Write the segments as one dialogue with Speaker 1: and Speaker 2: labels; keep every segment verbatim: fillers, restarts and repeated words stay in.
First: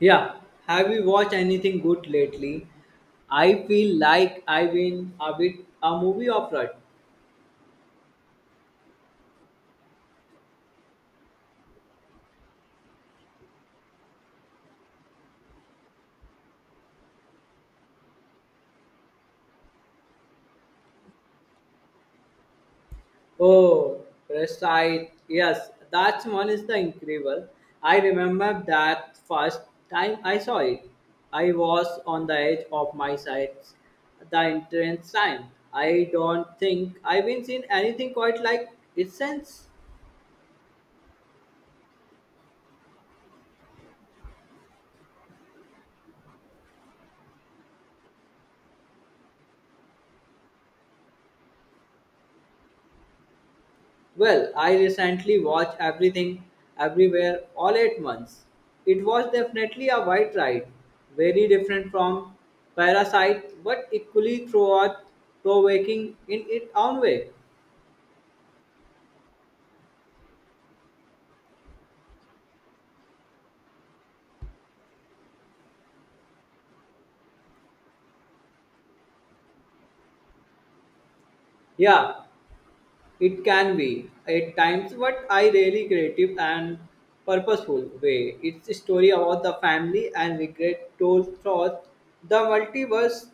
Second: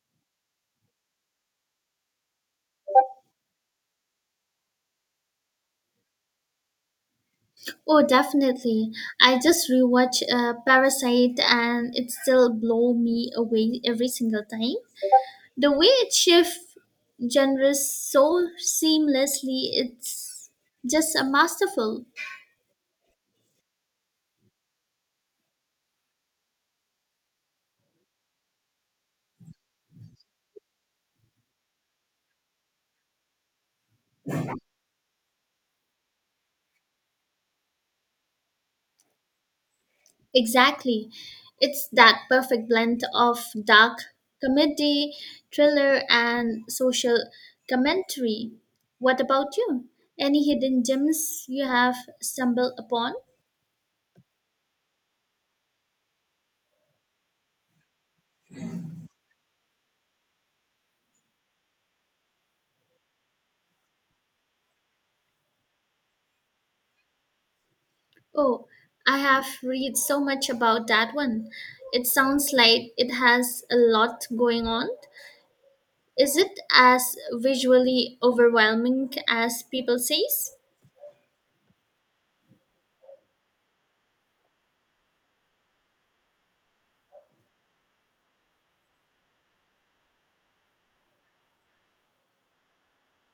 Speaker 1: Yeah, have you watched anything good lately? I feel like I've been a bit a movie of rut.
Speaker 2: Oh, definitely. I just rewatched uh, Parasite and it still blow me away every single time. The way it shifts genres so seamlessly, it's just a masterful.
Speaker 1: Oh, Parasite. Yes, that one is the incredible. I remember that first time I saw it. I was on the edge of my sides the entrance time. I don't think I've been seen anything quite like it since.
Speaker 2: Exactly. It's that perfect blend of dark comedy, thriller, and social commentary. What about you? Any hidden gems you have stumbled upon?
Speaker 1: Well, I recently watched everything, everywhere, all at once. It was definitely a white ride, very different from Parasite, but equally throughout provoking in its own way.
Speaker 2: Oh, I have read so much about that one. It sounds like it has a lot going on. Is it as visually overwhelming as people says?
Speaker 1: Yeah, it can be at times, but I really creative and purposeful way. It's a story about the family and regret told through the multiverse.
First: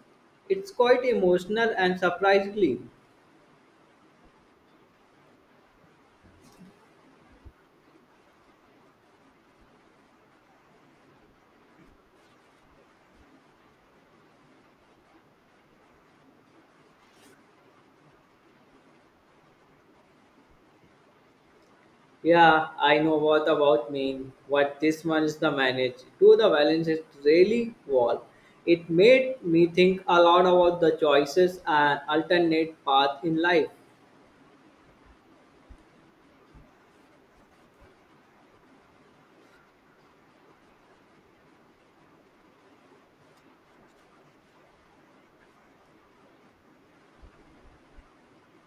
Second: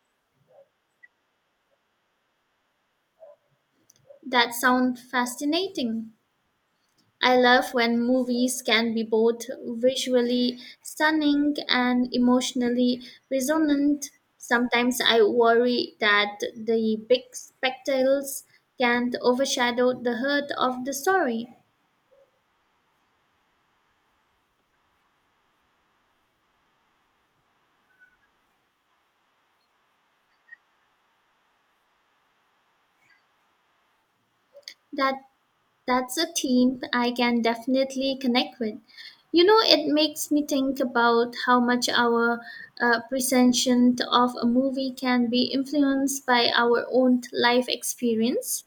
Speaker 1: It's quite emotional and surprisingly.
Speaker 2: That sounds fascinating. I love when movies can be both visually stunning and emotionally resonant. Sometimes I worry that the big spectacles can't overshadow the heart of the story.
Speaker 1: Yeah, I know what about mean. What this one's the manage. To the balance is really wall. It made me think a lot about the choices and alternate path in life.
Speaker 2: That That's a theme I can definitely connect with. You know, it makes me think about how much our uh, perception of a movie can be influenced by our own life experience.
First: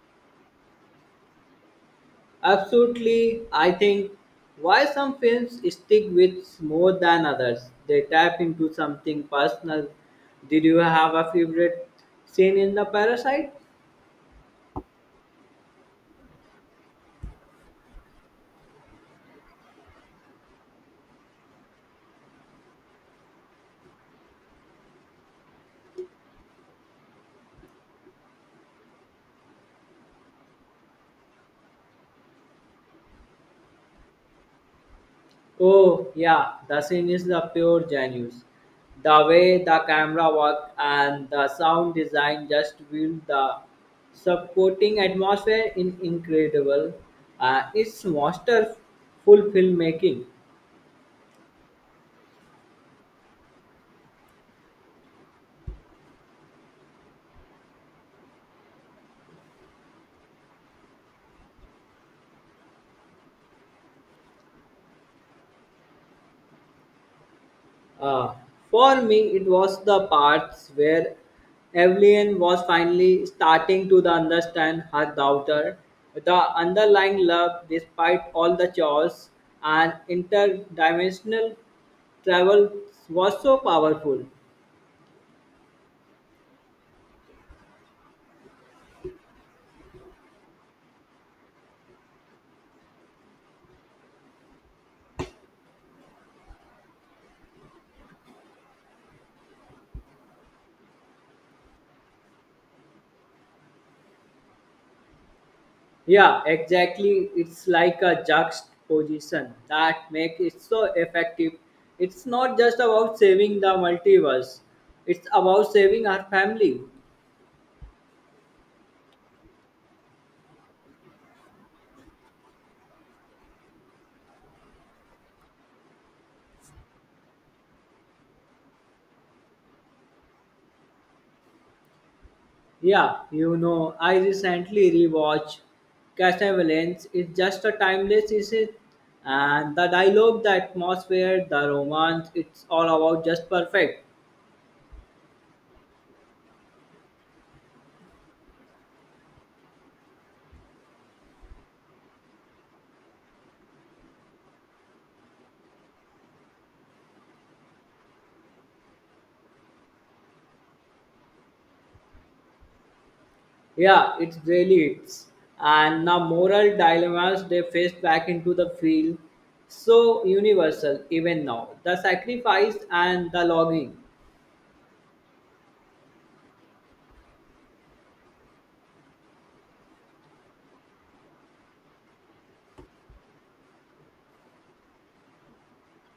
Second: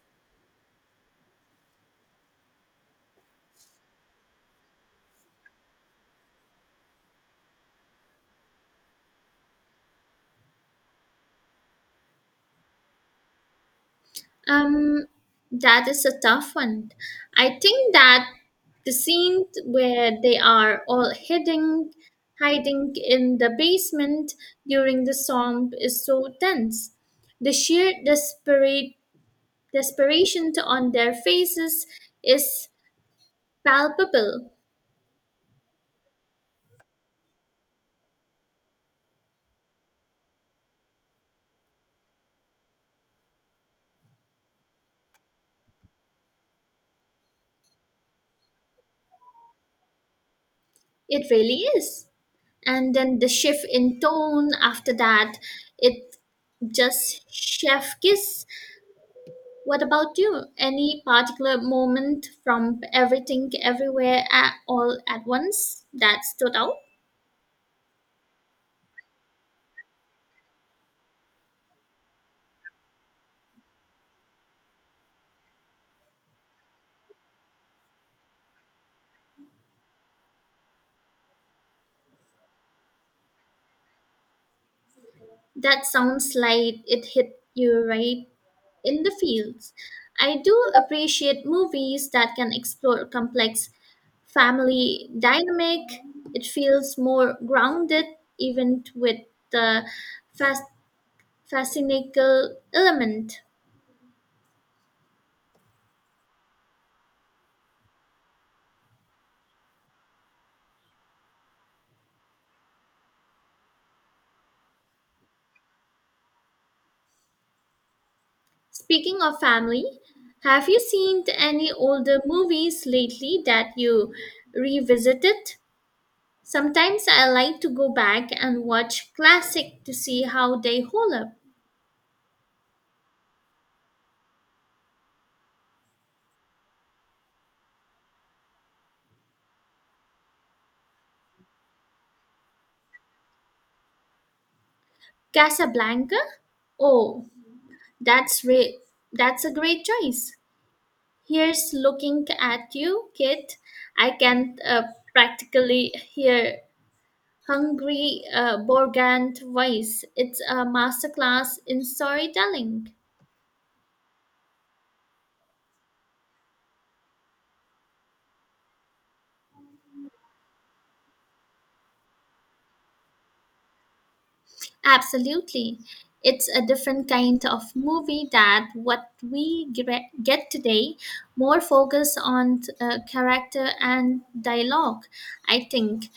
Speaker 1: Absolutely, I think why some films stick with more than others. They tap into something personal. Did you have a favorite scene in the Parasite?
Speaker 2: Um, that is a tough one. I think that the scene where they are all hiding, hiding in the basement during the storm is so tense. The sheer desperate Desperation on their faces is palpable.
Speaker 1: Oh yeah, the scene is the pure genius. The way the camera work and the sound design just build the supporting atmosphere in incredible. Uh, it's masterful filmmaking.
Speaker 2: It really is. And then the shift in tone after that, it just chef kiss. What about you? Any particular moment from everything, everywhere, at, all at once that stood out?
Speaker 1: Uh, for me, it was the parts where Evelyn was finally starting to the understand her daughter, the underlying love despite all the chores and interdimensional travel was so powerful.
Speaker 2: That sounds like it hit you right in the fields. I do appreciate movies that can explore complex family dynamic. It feels more grounded, even with the fast, fascinating element.
Speaker 1: Yeah, exactly. It's like a juxtaposition that makes it so effective. It's not just about saving the multiverse, it's about saving our family.
Speaker 2: Speaking of family, have you seen any older movies lately that you revisited? Sometimes I like to go back and watch classic to see how they hold up.
Speaker 1: Yeah, you know, I recently rewatched Castlevania. It's just a timeless is and the dialogue, the atmosphere, the romance, it's all about just perfect.
Speaker 2: Casablanca? Oh, That's re- that's a great choice. Here's looking at you, Kit. I can uh, practically hear hungry uh, Borgand voice. It's a masterclass in storytelling.
Speaker 1: Yeah, it's really it's and the moral dilemmas they faced back into the field so universal even now. The sacrifice and the longing.
Speaker 2: Absolutely. It's a different kind of movie that what we gre- get today, more focus on uh, character and dialogue, I think.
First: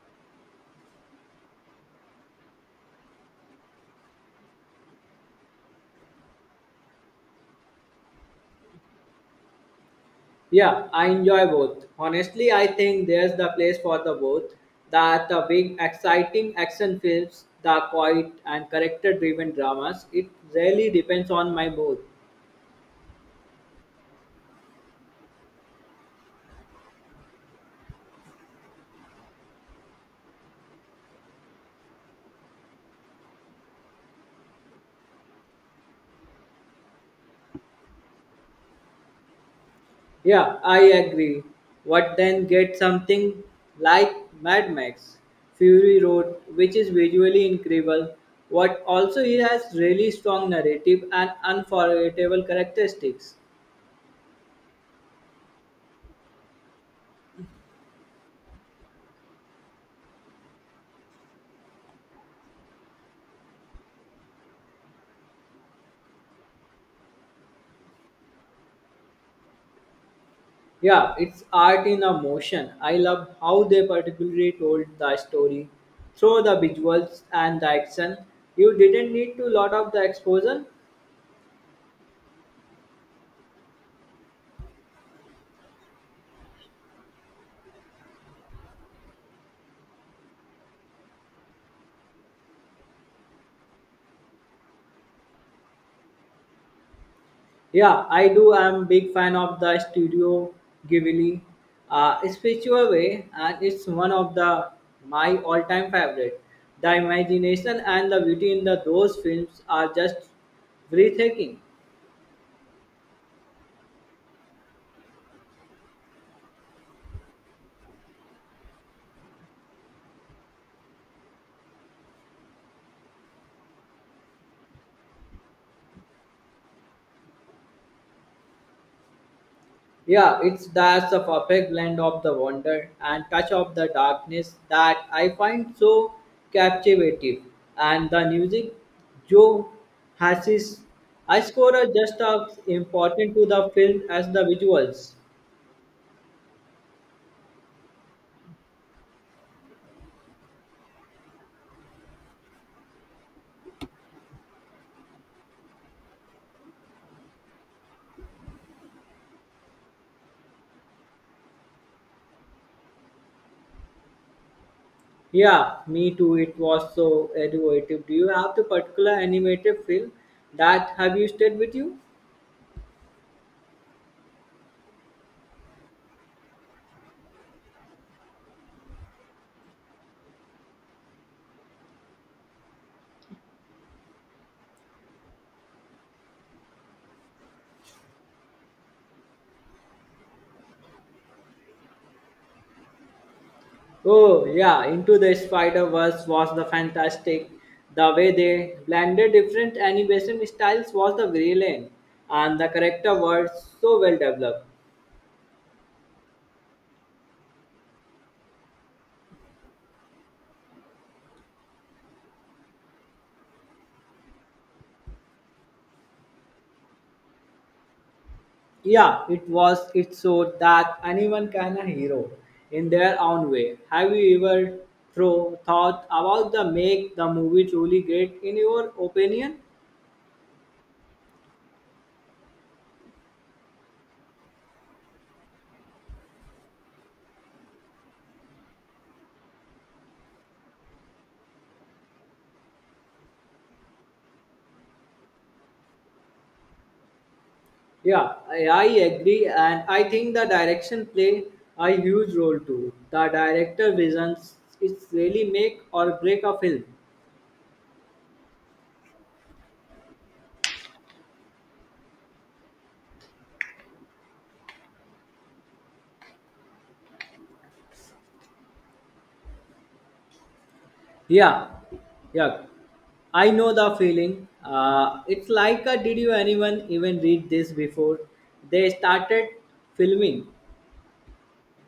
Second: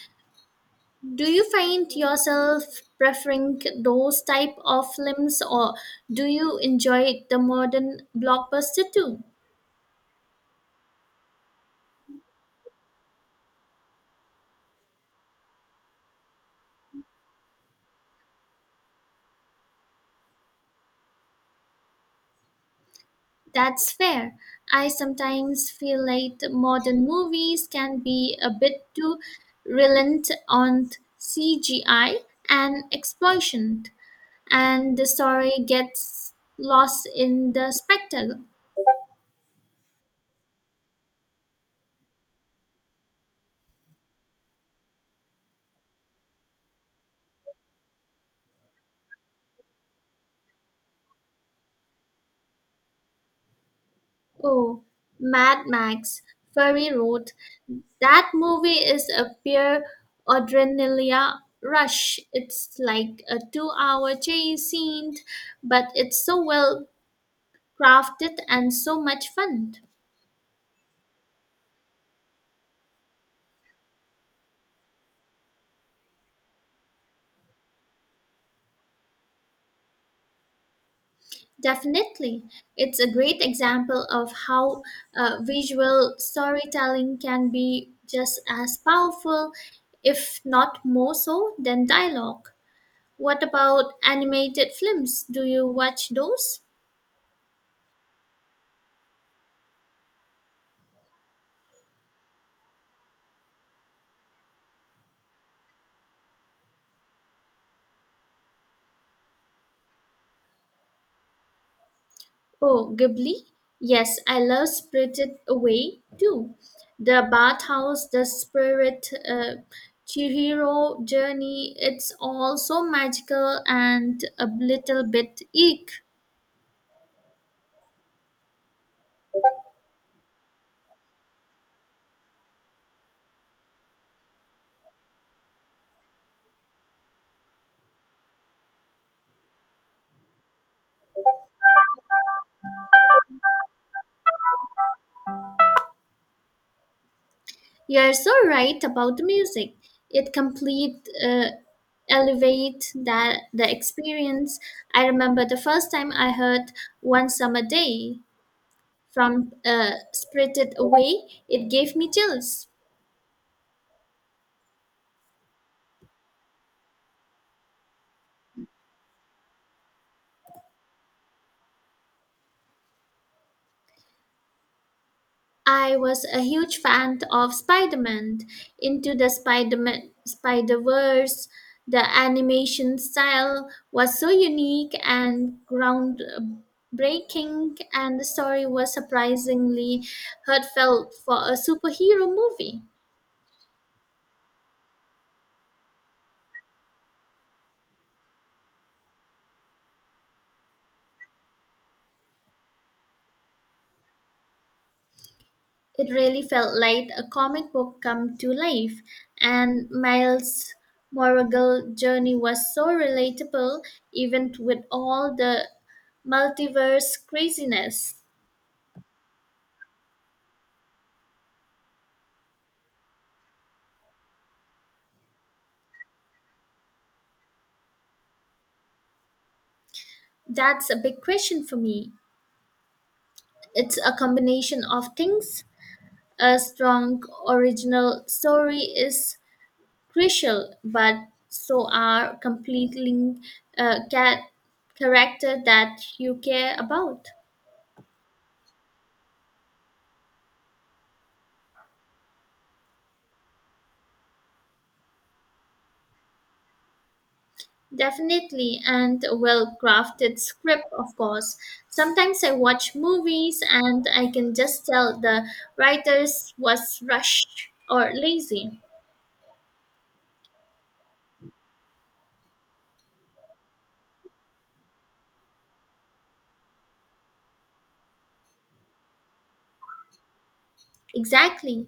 Speaker 2: Do you find yourself preferring those type of films or do you enjoy the modern blockbuster too?
Speaker 1: Yeah, I enjoy both. Honestly, I think there's the place for the both. That the big, exciting action films, the quiet and character-driven dramas, it really depends on my mood.
Speaker 2: That's fair. I sometimes feel like the modern movies can be a bit too reliant on C G I and explosion and the story gets lost in the spectacle.
Speaker 1: Yeah, I agree. What then get something like Mad Max, Fury Road, which is visually incredible, what also it has really strong narrative and unforgettable characteristics.
Speaker 2: Oh, Mad Max, Fury Road. That movie is a pure adrenaline rush. It's like a two hour chase scene, but it's so well crafted and so much fun.
Speaker 1: Yeah, it's art in a motion. I love how they particularly told the story through the visuals and the action. You didn't need to lot of the exposure.
Speaker 2: Definitely. It's a great example of how uh, visual storytelling can be just as powerful, if not more so, than dialogue. What about animated films? Do you watch those?
Speaker 1: Yeah, I do. I'm big fan of the studio Ghibli, uh, spiritual way, and it's one of the my all-time favorite. The imagination and the beauty in the those films are just breathtaking.
Speaker 2: Oh, Ghibli? Yes, I love Spirited Away too. The bathhouse, the spirit, uh, Chihiro journey, it's all so magical and a little bit eek.
Speaker 1: Yeah, it's that's a perfect blend of the wonder and touch of the darkness that I find so captivating. And the music, Joe has his I score are just as important to the film as the visuals.
Speaker 2: You're so right about the music. It complete uh, elevate that the experience. I remember the first time I heard One Summer Day from uh, Spirited Away, it gave me chills.
Speaker 1: Yeah, me too. It was so innovative. Do you have the particular animated film that have you stayed with you?
Speaker 2: I was a huge fan of Spider-Man, into the Spider-Man Spider-Verse. The animation style was so unique and groundbreaking, and the story was surprisingly heartfelt for a superhero movie.
Speaker 1: Oh yeah, Into the Spider-Verse was the fantastic. The way they blended different animation styles was the brilliant, and the character was so well developed.
Speaker 2: It really felt like a comic book come to life, and Miles' Morales' journey was so relatable, even with all the multiverse craziness.
Speaker 1: Yeah, it was. It showed that anyone can a hero in their own way. Have you ever throw thought about the make the movie truly great in your opinion?
Speaker 2: That's a big question for me. It's a combination of things. A strong original story is crucial, but so are completing uh, cat character that you care about.
Speaker 1: Yeah, I, I agree, and I think the direction play a huge role too. The director visions it's really make or break a film.
Speaker 2: Definitely, and a well crafted script, of course. Sometimes I watch movies and I can just tell the writers was rushed or lazy.
Speaker 1: Yeah, yeah, I know the feeling. Uh, it's like a, did you anyone even read this before? They started filming.
Speaker 2: Exactly.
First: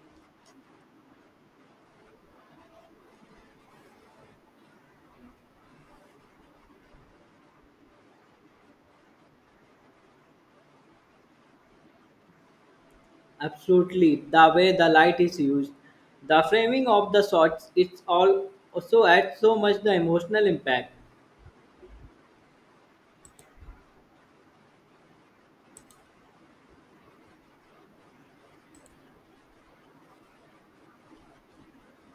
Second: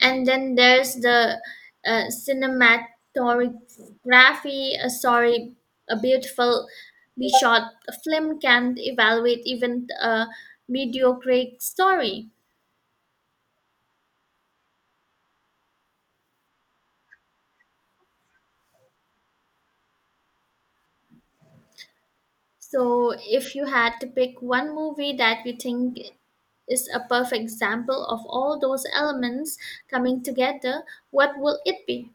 Speaker 2: And then there's the uh, cinematography. Uh, sorry, a beautiful be shot film can evaluate even a mediocre story.
Speaker 1: Absolutely, the way the light is used, the framing of the shots, it's all also adds so much the emotional impact.
Speaker 2: So if you had to pick one movie that you think is a perfect example of all those elements coming together, what will it be?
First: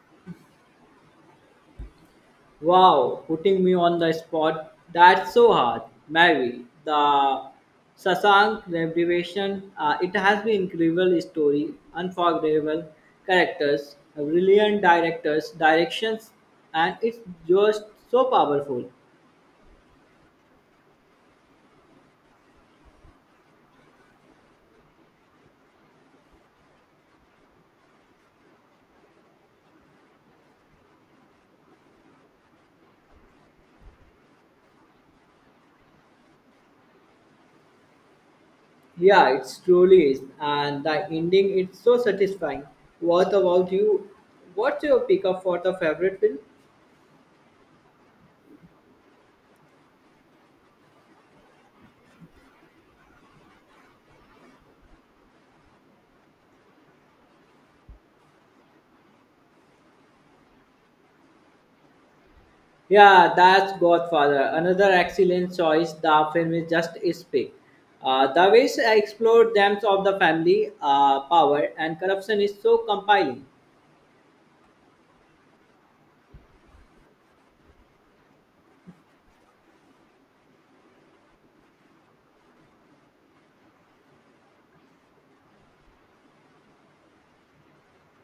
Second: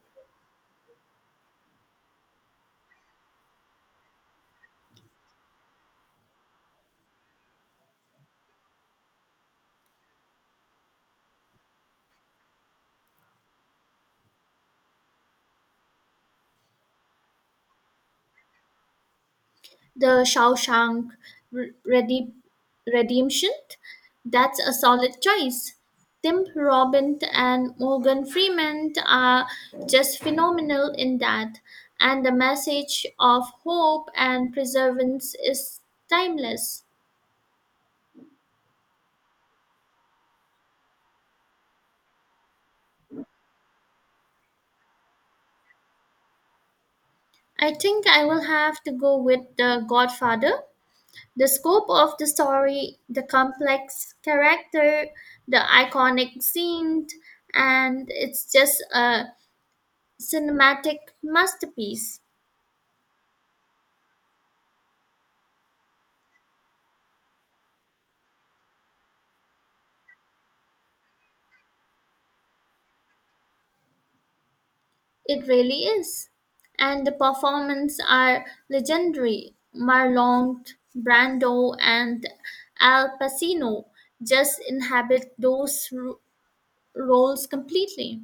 Speaker 1: Wow, putting me on the spot. That's so hard. Mary, the Sasank Revelation, uh, it has been incredible story, unforgettable characters, brilliant directors, directions, and it's just so powerful.
Speaker 2: The Shawshank Re- Rede- Redemption. That's a solid choice. Tim Robbins and Morgan Freeman are just phenomenal in that, and the message of hope and perseverance is timeless.
Speaker 1: Yeah, it truly is. And the ending, it's so satisfying. What about you? What's your pickup for the favorite film?
Speaker 2: I think I will have to go with The Godfather. The scope of the story, the complex character, the iconic scenes, and it's just a cinematic masterpiece.
Speaker 1: Yeah, that's Godfather. Another excellent choice. The film is just is big. Uh, the ways I explored themes of the family, uh, power, and corruption is so compelling.
Speaker 2: It really is. And the performances are legendary. Marlon Brando and Al Pacino just inhabit those ro- roles completely.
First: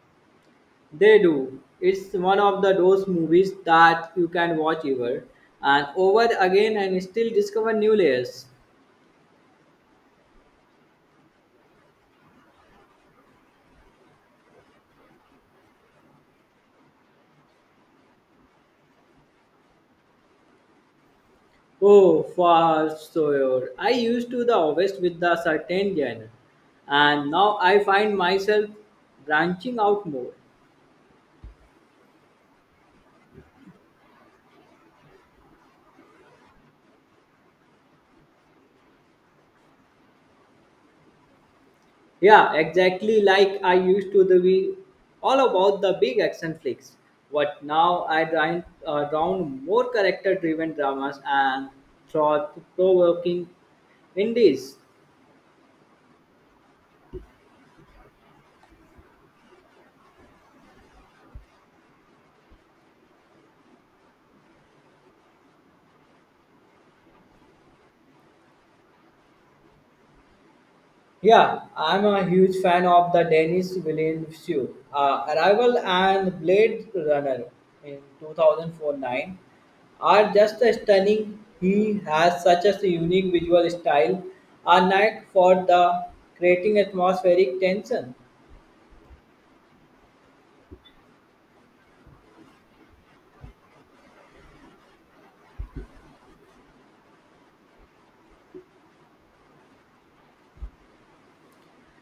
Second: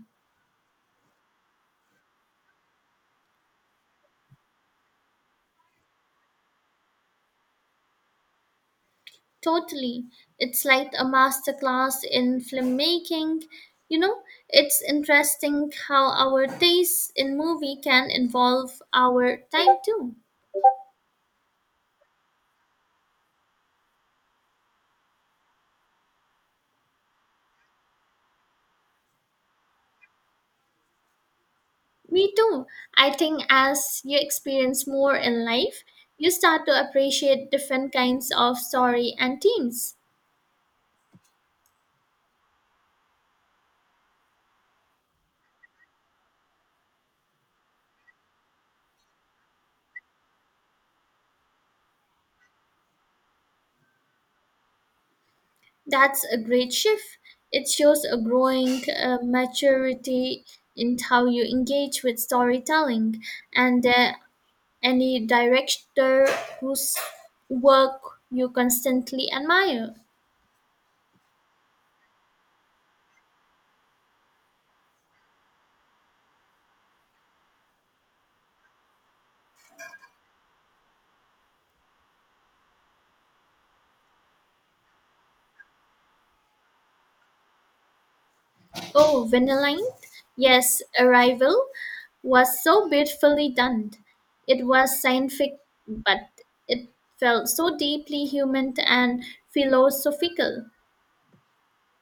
Speaker 1: They do. It's one of the those movies that you can watch ever and over again and still discover new layers.
Speaker 2: Totally. It's like a masterclass in filmmaking. You know, it's interesting how our taste in movie can involve our time too.
Speaker 1: Oh, for sure. I used to the always with the certain genre, and now I find myself branching out more.
Speaker 2: Me too. I think as you experience more in life, you start to appreciate different kinds of story and themes.
Speaker 1: Yeah, exactly like I used to the be all about the big action flicks. But now I round uh, round more character-driven dramas and thought-provoking indies.
Speaker 2: That's a great shift. It shows a growing uh, maturity in how you engage with storytelling and uh, any director whose work you constantly admire.
Speaker 1: Yeah, I'm a huge fan of the Denis Villeneuve uh, Arrival and Blade Runner in two thousand four-nine are just stunning. He has such a unique visual style, a knack for the creating atmospheric tension.
Speaker 2: Oh, Vanillin? Yes, Arrival was so beautifully done. It was scientific, but it felt so deeply human and philosophical.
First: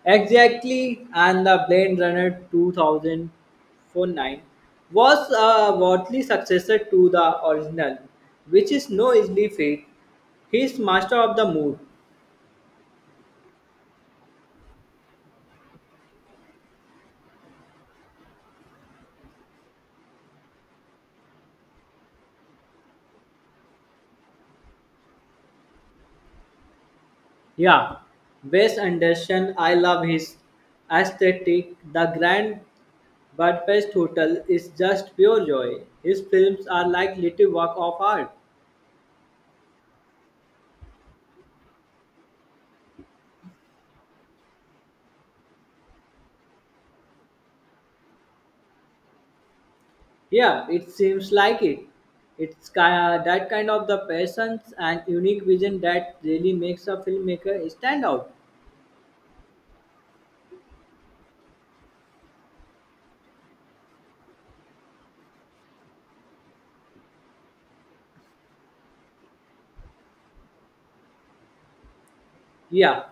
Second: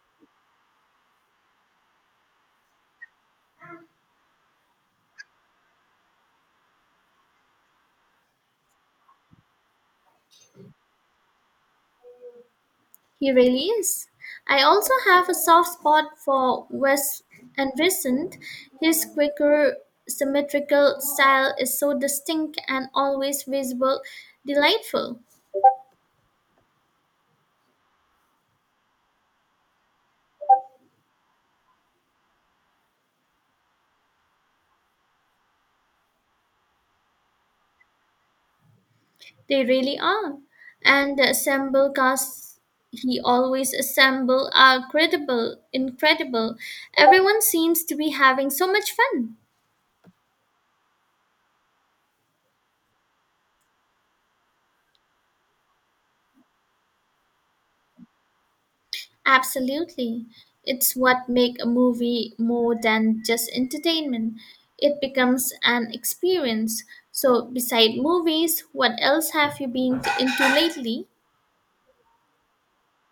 Speaker 1: Exactly, and the Blade Runner two thousand forty-nine was a worthy successor to the original, which is no easy feat. He's master of the mood.
Speaker 2: He really is. I also have a soft spot for Wes Anderson. His quicker, symmetrical style is so distinct and always visual, delightful.
Speaker 1: Yeah, Wes Anderson, I love his aesthetic. The Grand Budapest Hotel is just pure joy. His films are like little work of art.
Speaker 2: They really are. And the assemble casts he always assemble are credible, incredible. Everyone seems to be having so much fun.
Speaker 1: Yeah, it seems like it. It's ki- uh, that kind of the passions and unique vision that really makes a filmmaker stand out.
Speaker 2: Absolutely. It's what make a movie more than just entertainment. It becomes an experience. So beside movies, what else have you been into lately?
Speaker 1: Yeah,